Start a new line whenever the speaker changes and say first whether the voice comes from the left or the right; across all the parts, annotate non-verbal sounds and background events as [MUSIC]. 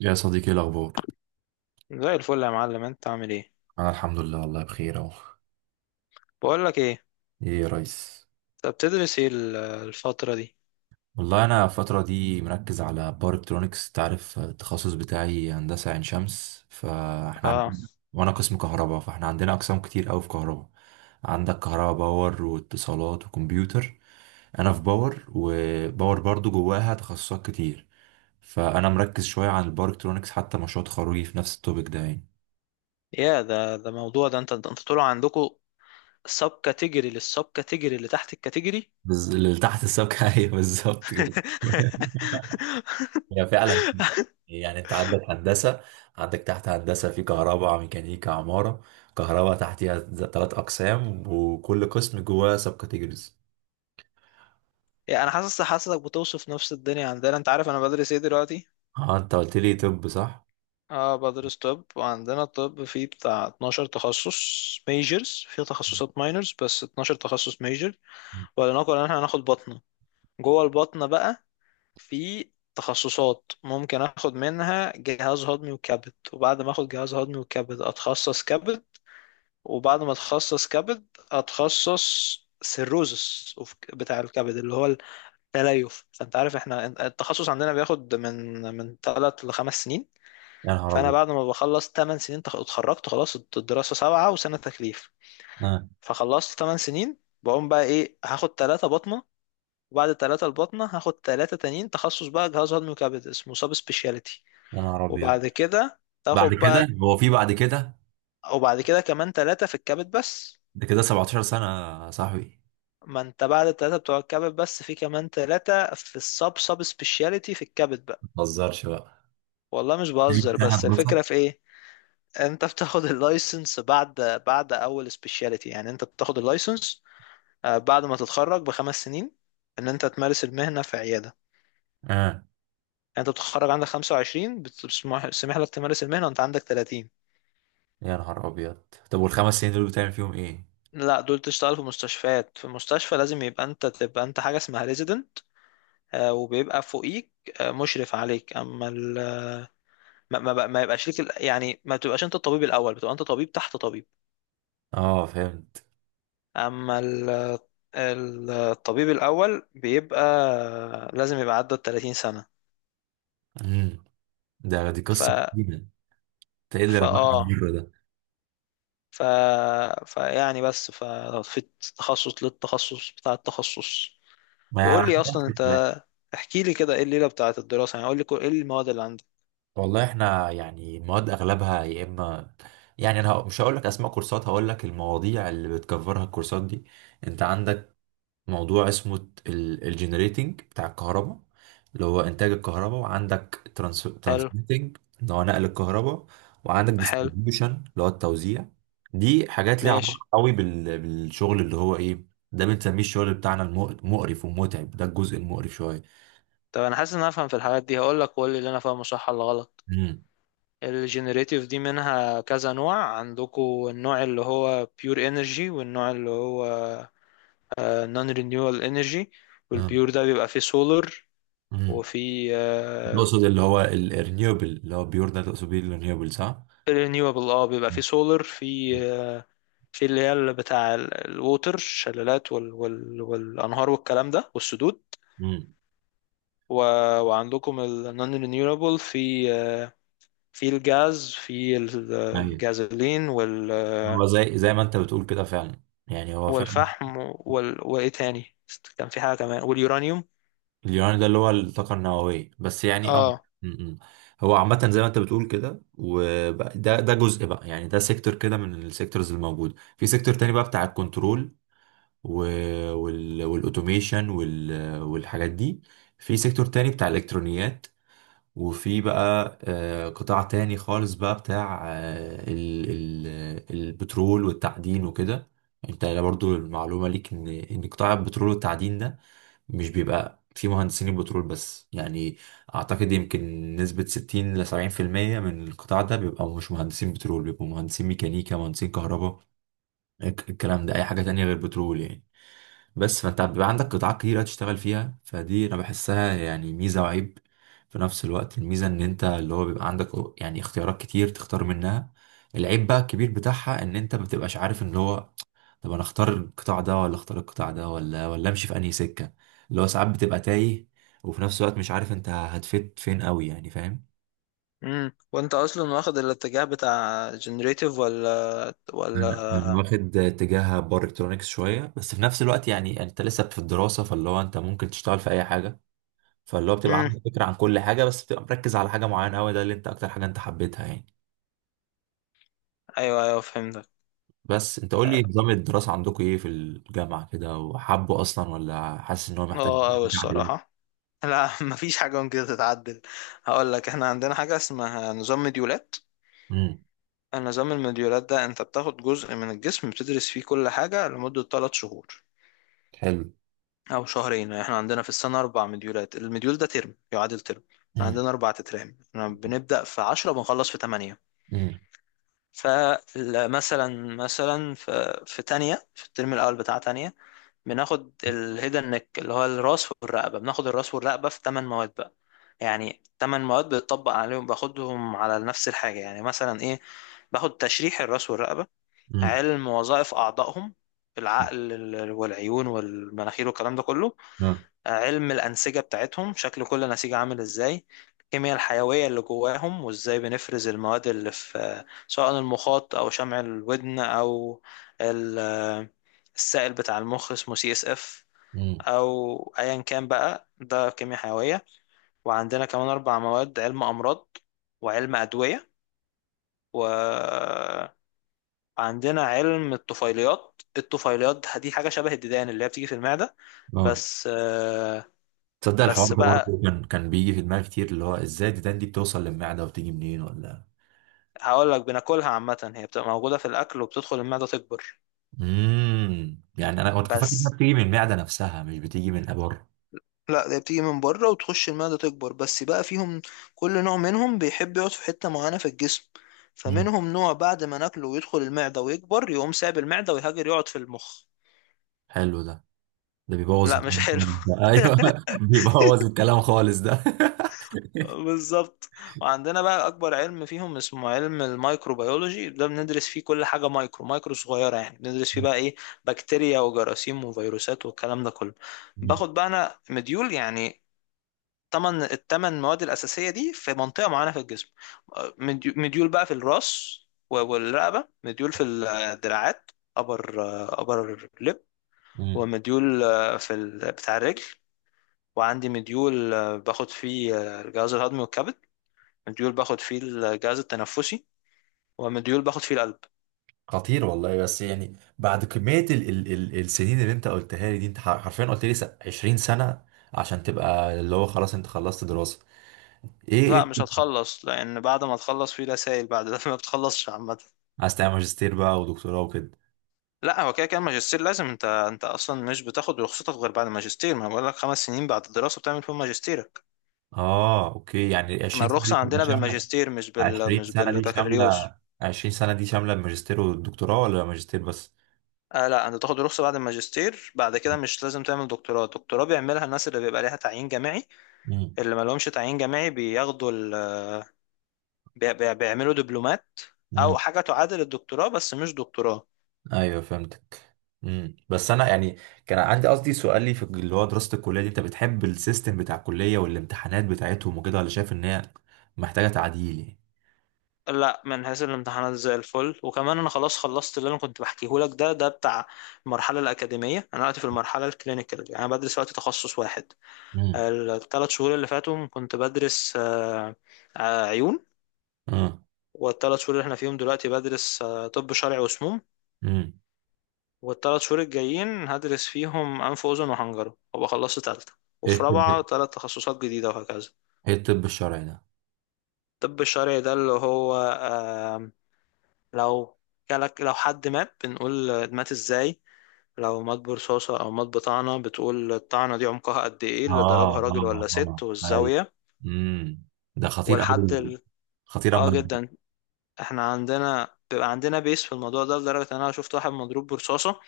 right: يا صديقي إيه الأخبار؟
left: زي الفل يا معلم، انت عامل ايه؟
right: أنا الحمد لله، والله بخير أهو.
left: بقول لك ايه؟
right: إيه يا ريس؟
left: طب بتدرس ايه الفتره دي؟
right: والله أنا الفترة دي مركز على باور إلكترونكس. تعرف التخصص بتاعي هندسة عين شمس، فإحنا
left: اه.
right: عندنا، وأنا قسم كهرباء، فإحنا عندنا أقسام كتير أوي في كهرباء. عندك كهرباء باور واتصالات وكمبيوتر. أنا في باور، وباور برضو جواها تخصصات كتير. فأنا مركز شوية عن الباور إلكترونكس، حتى مشروع تخرجي في نفس التوبيك ده يعني.
left: يا ده موضوع، ده انت طلع عندكم سب كاتيجوري للسب كاتيجوري اللي تحت الكاتيجوري.
right: اللي تحت السبكة [LAUGHS] أيوه بالظبط
left: [LAUGHS]
right: كده. [LAUGHS] هي فعلا. يعني انت عندك هندسه، عندك تحت هندسه في كهرباء ميكانيكا عماره. كهرباء تحتها ثلاث اقسام، وكل قسم جواه سب كاتيجوريز.
left: يعني انا حاسسك بتوصف نفس الدنيا عندنا. انت عارف انا بدرس ايه دلوقتي؟
right: اه انت قلت لي، طب صح.
left: اه، بدرس طب. وعندنا الطب فيه بتاع 12 تخصص، ميجرز، فيه تخصصات ماينرز، بس 12 تخصص ميجر. ولنقل ان احنا هناخد بطنه. جوه البطنه بقى في تخصصات ممكن اخد منها جهاز هضمي وكبد، وبعد ما اخد جهاز هضمي وكبد اتخصص كبد. وبعد ما اتخصص كبد اتخصص سيروزس بتاع الكبد، اللي هو التليف. فانت عارف احنا التخصص عندنا بياخد من 3 ل 5 سنين.
right: يا نهار
left: فانا
right: ابيض.
left: بعد ما بخلص 8 سنين، اتخرجت خلاص، الدراسة سبعة وسنة تكليف.
right: آه.
left: فخلصت 8 سنين. بقوم بقى ايه؟ هاخد 3. وبعد التلاتة الباطنة هاخد تلاتة تانيين تخصص بقى جهاز هضمي وكبد، اسمه سب سبيشاليتي.
right: يا نهار ابيض.
left: وبعد كده
right: بعد
left: تاخد
right: كده
left: بقى،
right: هو في بعد كده؟
left: وبعد كده كمان تلاتة في الكبد بس.
right: ده كده 17 سنه يا صاحبي.
left: ما انت بعد التلاتة بتوع الكبد بس في كمان تلاتة في السب سب سبيشاليتي في الكبد بقى.
right: ما تهزرش بقى.
left: والله مش
right: [LAUGHS]
left: بهزر،
right: سنه
left: بس
right: دراسه.
left: الفكرة في ايه؟ انت بتاخد [LAUGHS] اللايسنس بعد، بعد اول سبيشاليتي، يعني انت بتاخد اللايسنس. بعد ما تتخرج بخمس سنين، ان انت تمارس المهنة في عيادة.
right: اه
left: يعني انت بتتخرج عندك 25، بتسمح لك تمارس المهنة وانت عندك 30.
right: يا نهار ابيض. طب والخمس سنين دول بتعمل فيهم ايه؟
left: لا، دول تشتغل في مستشفيات. في المستشفى لازم يبقى انت تبقى انت حاجه اسمها ريزيدنت، وبيبقى فوقيك مشرف عليك. ما يبقاش ليك يعني ما تبقاش انت الطبيب الاول، بتبقى انت طبيب تحت طبيب.
right: اه فهمت.
left: اما ال... الطبيب الاول بيبقى لازم يبقى عدى ال 30 سنه.
right: امم. ده دي
left: ف
right: قصه حزينه انت. ايه اللي
left: فا
right: رماك على
left: اه
right: المره؟
left: ف فيعني، بس في تخصص للتخصص بتاع التخصص.
right: ما يعني
left: وقول لي
right: عندنا
left: اصلا
right: نفس الكلام.
left: انت، احكي لي كده ايه الليله بتاعت الدراسه، يعني قول لي ايه المواد اللي عندك.
right: والله احنا يعني المواد اغلبها يا اما، يعني مش هقول لك اسماء كورسات، هقول لك المواضيع اللي بتكفرها الكورسات دي. انت عندك موضوع اسمه الجنريتنج بتاع الكهرباء، اللي هو انتاج الكهرباء، وعندك
left: حلو.
right: ترانسميتنج اللي هو نقل الكهرباء، وعندك
left: حلو.
right: ديستريبيوشن اللي هو التوزيع. دي حاجات ليها
left: ماشي.
right: علاقه قوي بالشغل اللي هو ايه. ده بنسميه الشغل بتاعنا المقرف ومتعب، ده الجزء المقرف شويه.
left: طب انا حاسس ان انا افهم في الحاجات دي. هقول لك وقول لي اللي انا فاهمه صح ولا غلط. الجينيريتيف دي منها كذا نوع عندكم. النوع اللي هو بيور انرجي، والنوع اللي هو نون رينيوال انرجي. والبيور ده بيبقى فيه سولار
right: امم،
left: وفي.
right: تقصد اللي هو الرينيوبل؟ اللي هو بيور ده تقصد بيه الرينيوبل صح؟
left: رينيوبل اه، بيبقى فيه سولار، في في اللي هي اللي بتاع الووتر، الشلالات والانهار والكلام ده والسدود،
right: امم.
left: و... وعندكم النون رينيوبل في في الجاز، في
right: ايوه،
left: الجازولين
right: هو زي زي ما انت بتقول كده فعلا، يعني هو فعلا.
left: والفحم وايه تاني؟ كان في حاجة كمان، واليورانيوم.
right: اليوراني ده اللي هو الطاقه النوويه بس يعني، اه.
left: اه.
right: امم. هو عامه زي ما انت بتقول كده. وده ده جزء بقى، يعني ده سيكتور كده من السيكتورز الموجوده. في سيكتور تاني بقى بتاع الكنترول والاوتوميشن والحاجات دي. في سيكتور تاني بتاع الالكترونيات. وفي بقى قطاع تاني خالص بقى بتاع البترول والتعدين وكده. انت برضو المعلومة ليك ان قطاع البترول والتعدين ده مش بيبقى فيه مهندسين البترول بس يعني. اعتقد يمكن نسبة 60 ل 70% من القطاع ده بيبقى مش مهندسين بترول، بيبقوا مهندسين ميكانيكا مهندسين كهرباء. الكلام ده اي حاجة تانية غير بترول يعني. بس فانت بيبقى عندك قطاعات كتيرة تشتغل فيها، فدي انا بحسها يعني ميزة وعيب في نفس الوقت. الميزة ان انت اللي هو بيبقى عندك يعني اختيارات كتير تختار منها. العيب بقى الكبير بتاعها ان انت ما بتبقاش عارف ان هو، طب انا اختار القطاع ده ولا اختار القطاع ده ولا امشي في انهي سكة. اللي هو ساعات بتبقى تايه، وفي نفس الوقت مش عارف انت هتفيد فين قوي يعني، فاهم؟
left: وانت اصلا واخد الاتجاه بتاع جنريتيف ولا
right: أنا
left: ولا
right: واخد اتجاه باور الكترونكس شويه، بس في نفس الوقت يعني انت لسه في الدراسه، فاللي هو انت ممكن تشتغل في اي حاجه. فاللي هو بتبقى
left: امم
right: عندك فكرة عن كل حاجة، بس بتبقى مركز على حاجة معينة أوي، ده اللي أنت أكتر حاجة أنت حبيتها يعني.
left: ايوه، ايوه، فهمتك.
right: بس أنت قول لي، نظام الدراسة عندكم إيه في الجامعة كده؟ وحابه أصلا، ولا حاسس إن هو محتاج
left: اه اوي
right: تعديلات؟
left: الصراحة. لا، [LAUGHS] مفيش حاجة ممكن تتعدل. هقول لك احنا عندنا حاجة اسمها نظام مديولات.
right: امم.
left: النظام المديولات ده، انت بتاخد جزء من الجسم بتدرس فيه كل حاجة لمدة 3 شهور
right: حلو.
left: او شهرين. احنا عندنا في السنه 4 مديولات، المديول ده ترم، يعادل ترم. احنا
right: امم.
left: عندنا 4 تترام. احنا بنبدا في 10، بنخلص في 8.
right: امم.
left: فمثلا في تانية، في الترم الاول بتاع تانية، بناخد الهيدن نيك اللي هو الراس والرقبه. بناخد الراس والرقبه في 8 مواد بقى. يعني 8 مواد بتطبق عليهم، باخدهم على نفس الحاجه، يعني مثلا ايه؟ باخد تشريح الراس والرقبه،
right: امم.
left: علم وظائف اعضائهم، العقل والعيون والمناخير والكلام ده كله،
right: اه.
left: علم الأنسجة بتاعتهم، شكل كل نسيج عامل ازاي، الكيمياء الحيوية اللي جواهم وازاي بنفرز المواد اللي في، سواء المخاط أو شمع الودن أو ال- السائل بتاع المخ اسمه CSF،
right: امم.
left: أو أيا كان بقى، ده كيمياء حيوية. وعندنا كمان 4 مواد علم أمراض، وعلم أدوية. وعندنا علم الطفيليات. الطفيليات دي حاجة شبه الديدان اللي هي بتيجي في المعدة،
right: اه.
left: بس آه،
right: تصدق الحوار
left: بس
right: ده
left: بقى
right: برضه كان بيجي في دماغي كتير، اللي هو إزاي الديدان دي بتوصل للمعدة وبتيجي منين ولا.
left: هقول لك، بناكلها عامة، هي بتبقى موجودة في الأكل وبتدخل المعدة تكبر.
right: امم، يعني أنا كنت فاكر إنها
left: بس
right: بتيجي من المعدة نفسها، مش بتيجي من الأبر.
left: لا، ده بتيجي من بره وتخش المعدة تكبر، بس بقى فيهم كل نوع منهم بيحب يقعد في حتة معينة في الجسم.
right: امم.
left: فمنهم نوع بعد ما ناكله ويدخل المعدة ويكبر يقوم سايب المعدة ويهاجر يقعد في المخ.
right: حلو ده. ده بيبوظ
left: لا، مش
right: الدنيا
left: حلو.
right: خالص ده.
left: [LAUGHS]
right: ايوه. [LAUGHS] بيبوظ الكلام خالص ده. [LAUGHS]
left: بالظبط. وعندنا بقى اكبر علم فيهم اسمه علم الميكروبيولوجي. ده بندرس فيه كل حاجه مايكرو مايكرو صغيره، يعني بندرس فيه بقى ايه؟ بكتيريا وجراثيم وفيروسات والكلام ده كله.
right: مم.
left: باخد بقى انا مديول يعني التمن مواد الاساسيه دي في منطقه معينه في الجسم. مديول بقى في الراس والرقبه، مديول في الدراعات، ابر ابر لب،
right: مم.
left: ومديول في بتاع الرجل. وعندي مديول باخد فيه الجهاز الهضمي والكبد، مديول باخد فيه الجهاز التنفسي، ومديول باخد فيه القلب.
right: خطير والله. بس يعني بعد كمية ال السنين اللي انت قلتها لي دي، انت حرفيا قلت لي 20 سنة عشان تبقى اللي هو خلاص انت خلصت دراسة. ايه ايه
left: لا، مش
right: كنت
left: هتخلص، لان بعد ما تخلص في رسائل بعد ده. [LAUGHS] ما بتخلصش عامه.
right: عايز تعمل ماجستير بقى ودكتوراه وكده؟
left: لا، هو كده كده الماجستير لازم، انت اصلا مش بتاخد رخصتك غير بعد الماجستير. ما أنا بقول لك 5 سنين بعد الدراسه بتعمل فيهم ماجستيرك.
right: اه اوكي، يعني
left: احنا
right: 20 سنة دي
left: الرخصه
right: بتبقى
left: عندنا
right: شاملة.
left: بالماجستير، مش
right: 20 سنة دي
left: بالبكالوريوس.
right: شاملة، 20 سنة دي شاملة الماجستير والدكتوراه، ولا ماجستير بس؟
left: آه لا، انت تاخد رخصه بعد الماجستير. بعد كده مش لازم تعمل دكتوراه. الدكتوراه بيعملها الناس اللي بيبقى ليها تعيين جامعي. اللي ما لهمش تعيين جامعي بياخدوا بيعملوا دبلومات،
right: مم.
left: او حاجه تعادل الدكتوراه بس مش دكتوراه.
right: ايوه فهمتك. امم، بس انا يعني كان عندي قصدي سؤالي في اللي هو دراسه الكليه دي، انت بتحب السيستم بتاع الكليه والامتحانات بتاعتهم وكده، ولا شايف ان هي محتاجه تعديل يعني؟
left: لا، من حيث الامتحانات زي الفل. وكمان انا خلاص خلصت. اللي انا كنت بحكيه لك ده بتاع المرحله الاكاديميه. انا دلوقتي في المرحله الكلينيكال، يعني انا بدرس وقت تخصص واحد.
right: امم.
left: الثلاث شهور اللي فاتهم كنت بدرس عيون.
right: امم.
left: والثلاث شهور اللي احنا فيهم دلوقتي بدرس طب شرعي وسموم.
right: امم.
left: والثلاث شهور الجايين هدرس فيهم انف واذن وحنجره، وابقى خلصت ثالثه.
right: ايه
left: وفي رابعه
right: الطب؟
left: 3 تخصصات جديده، وهكذا.
right: ايه الطب الشرعي ده؟
left: الطب الشرعي ده اللي هو، آم، لو جالك، لو حد مات بنقول مات ازاي؟ لو مات برصاصة أو مات بطعنة بتقول الطعنة دي عمقها قد ايه؟ اللي
right: اه
left: ضربها راجل ولا
right: اه اه
left: ست،
right: ايوه.
left: والزاوية.
right: امم. ده خطير
left: والحد
right: قوي. خطير
left: اه
right: اما.
left: جدا. احنا عندنا بيبقى عندنا بيس في الموضوع ده، لدرجة ان انا شفت واحد مضروب برصاصة.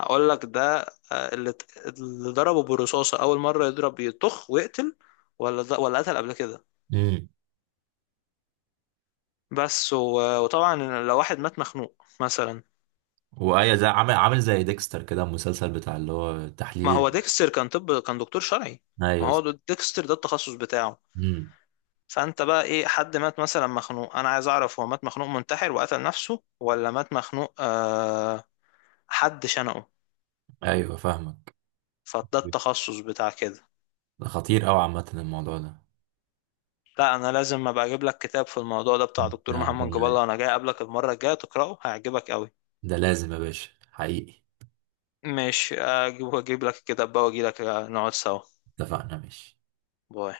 left: هقول لك ده. اللي ضربه بالرصاصة أول مرة يضرب يطخ ويقتل، ولا ده ولا قتل قبل كده؟
right: امم.
left: بس وطبعا، لو واحد مات مخنوق مثلا.
right: وايه، زي عامل عامل زي ديكستر كده المسلسل بتاع اللي هو
left: ما
right: تحليل.
left: هو ديكستر كان دكتور شرعي. ما
right: ايوه.
left: هو ديكستر ده التخصص بتاعه.
right: امم.
left: فانت بقى ايه؟ حد مات مثلا مخنوق، انا عايز اعرف هو مات مخنوق منتحر وقتل نفسه ولا مات مخنوق؟ حد شنقه.
right: ايوه فاهمك.
left: فده التخصص بتاع كده.
right: ده خطير قوي عامه الموضوع ده.
left: لا، انا لازم ابقى اجيب لك كتاب في الموضوع ده، بتاع دكتور
right: ده
left: محمد جاب الله. انا جاي اقابلك المره الجايه تقراه، هيعجبك قوي.
right: ده لازم يا باشا حقيقي.
left: ماشي، اجيب لك الكتاب بقى، واجي لك نقعد سوا.
right: اتفقنا ماشي.
left: باي.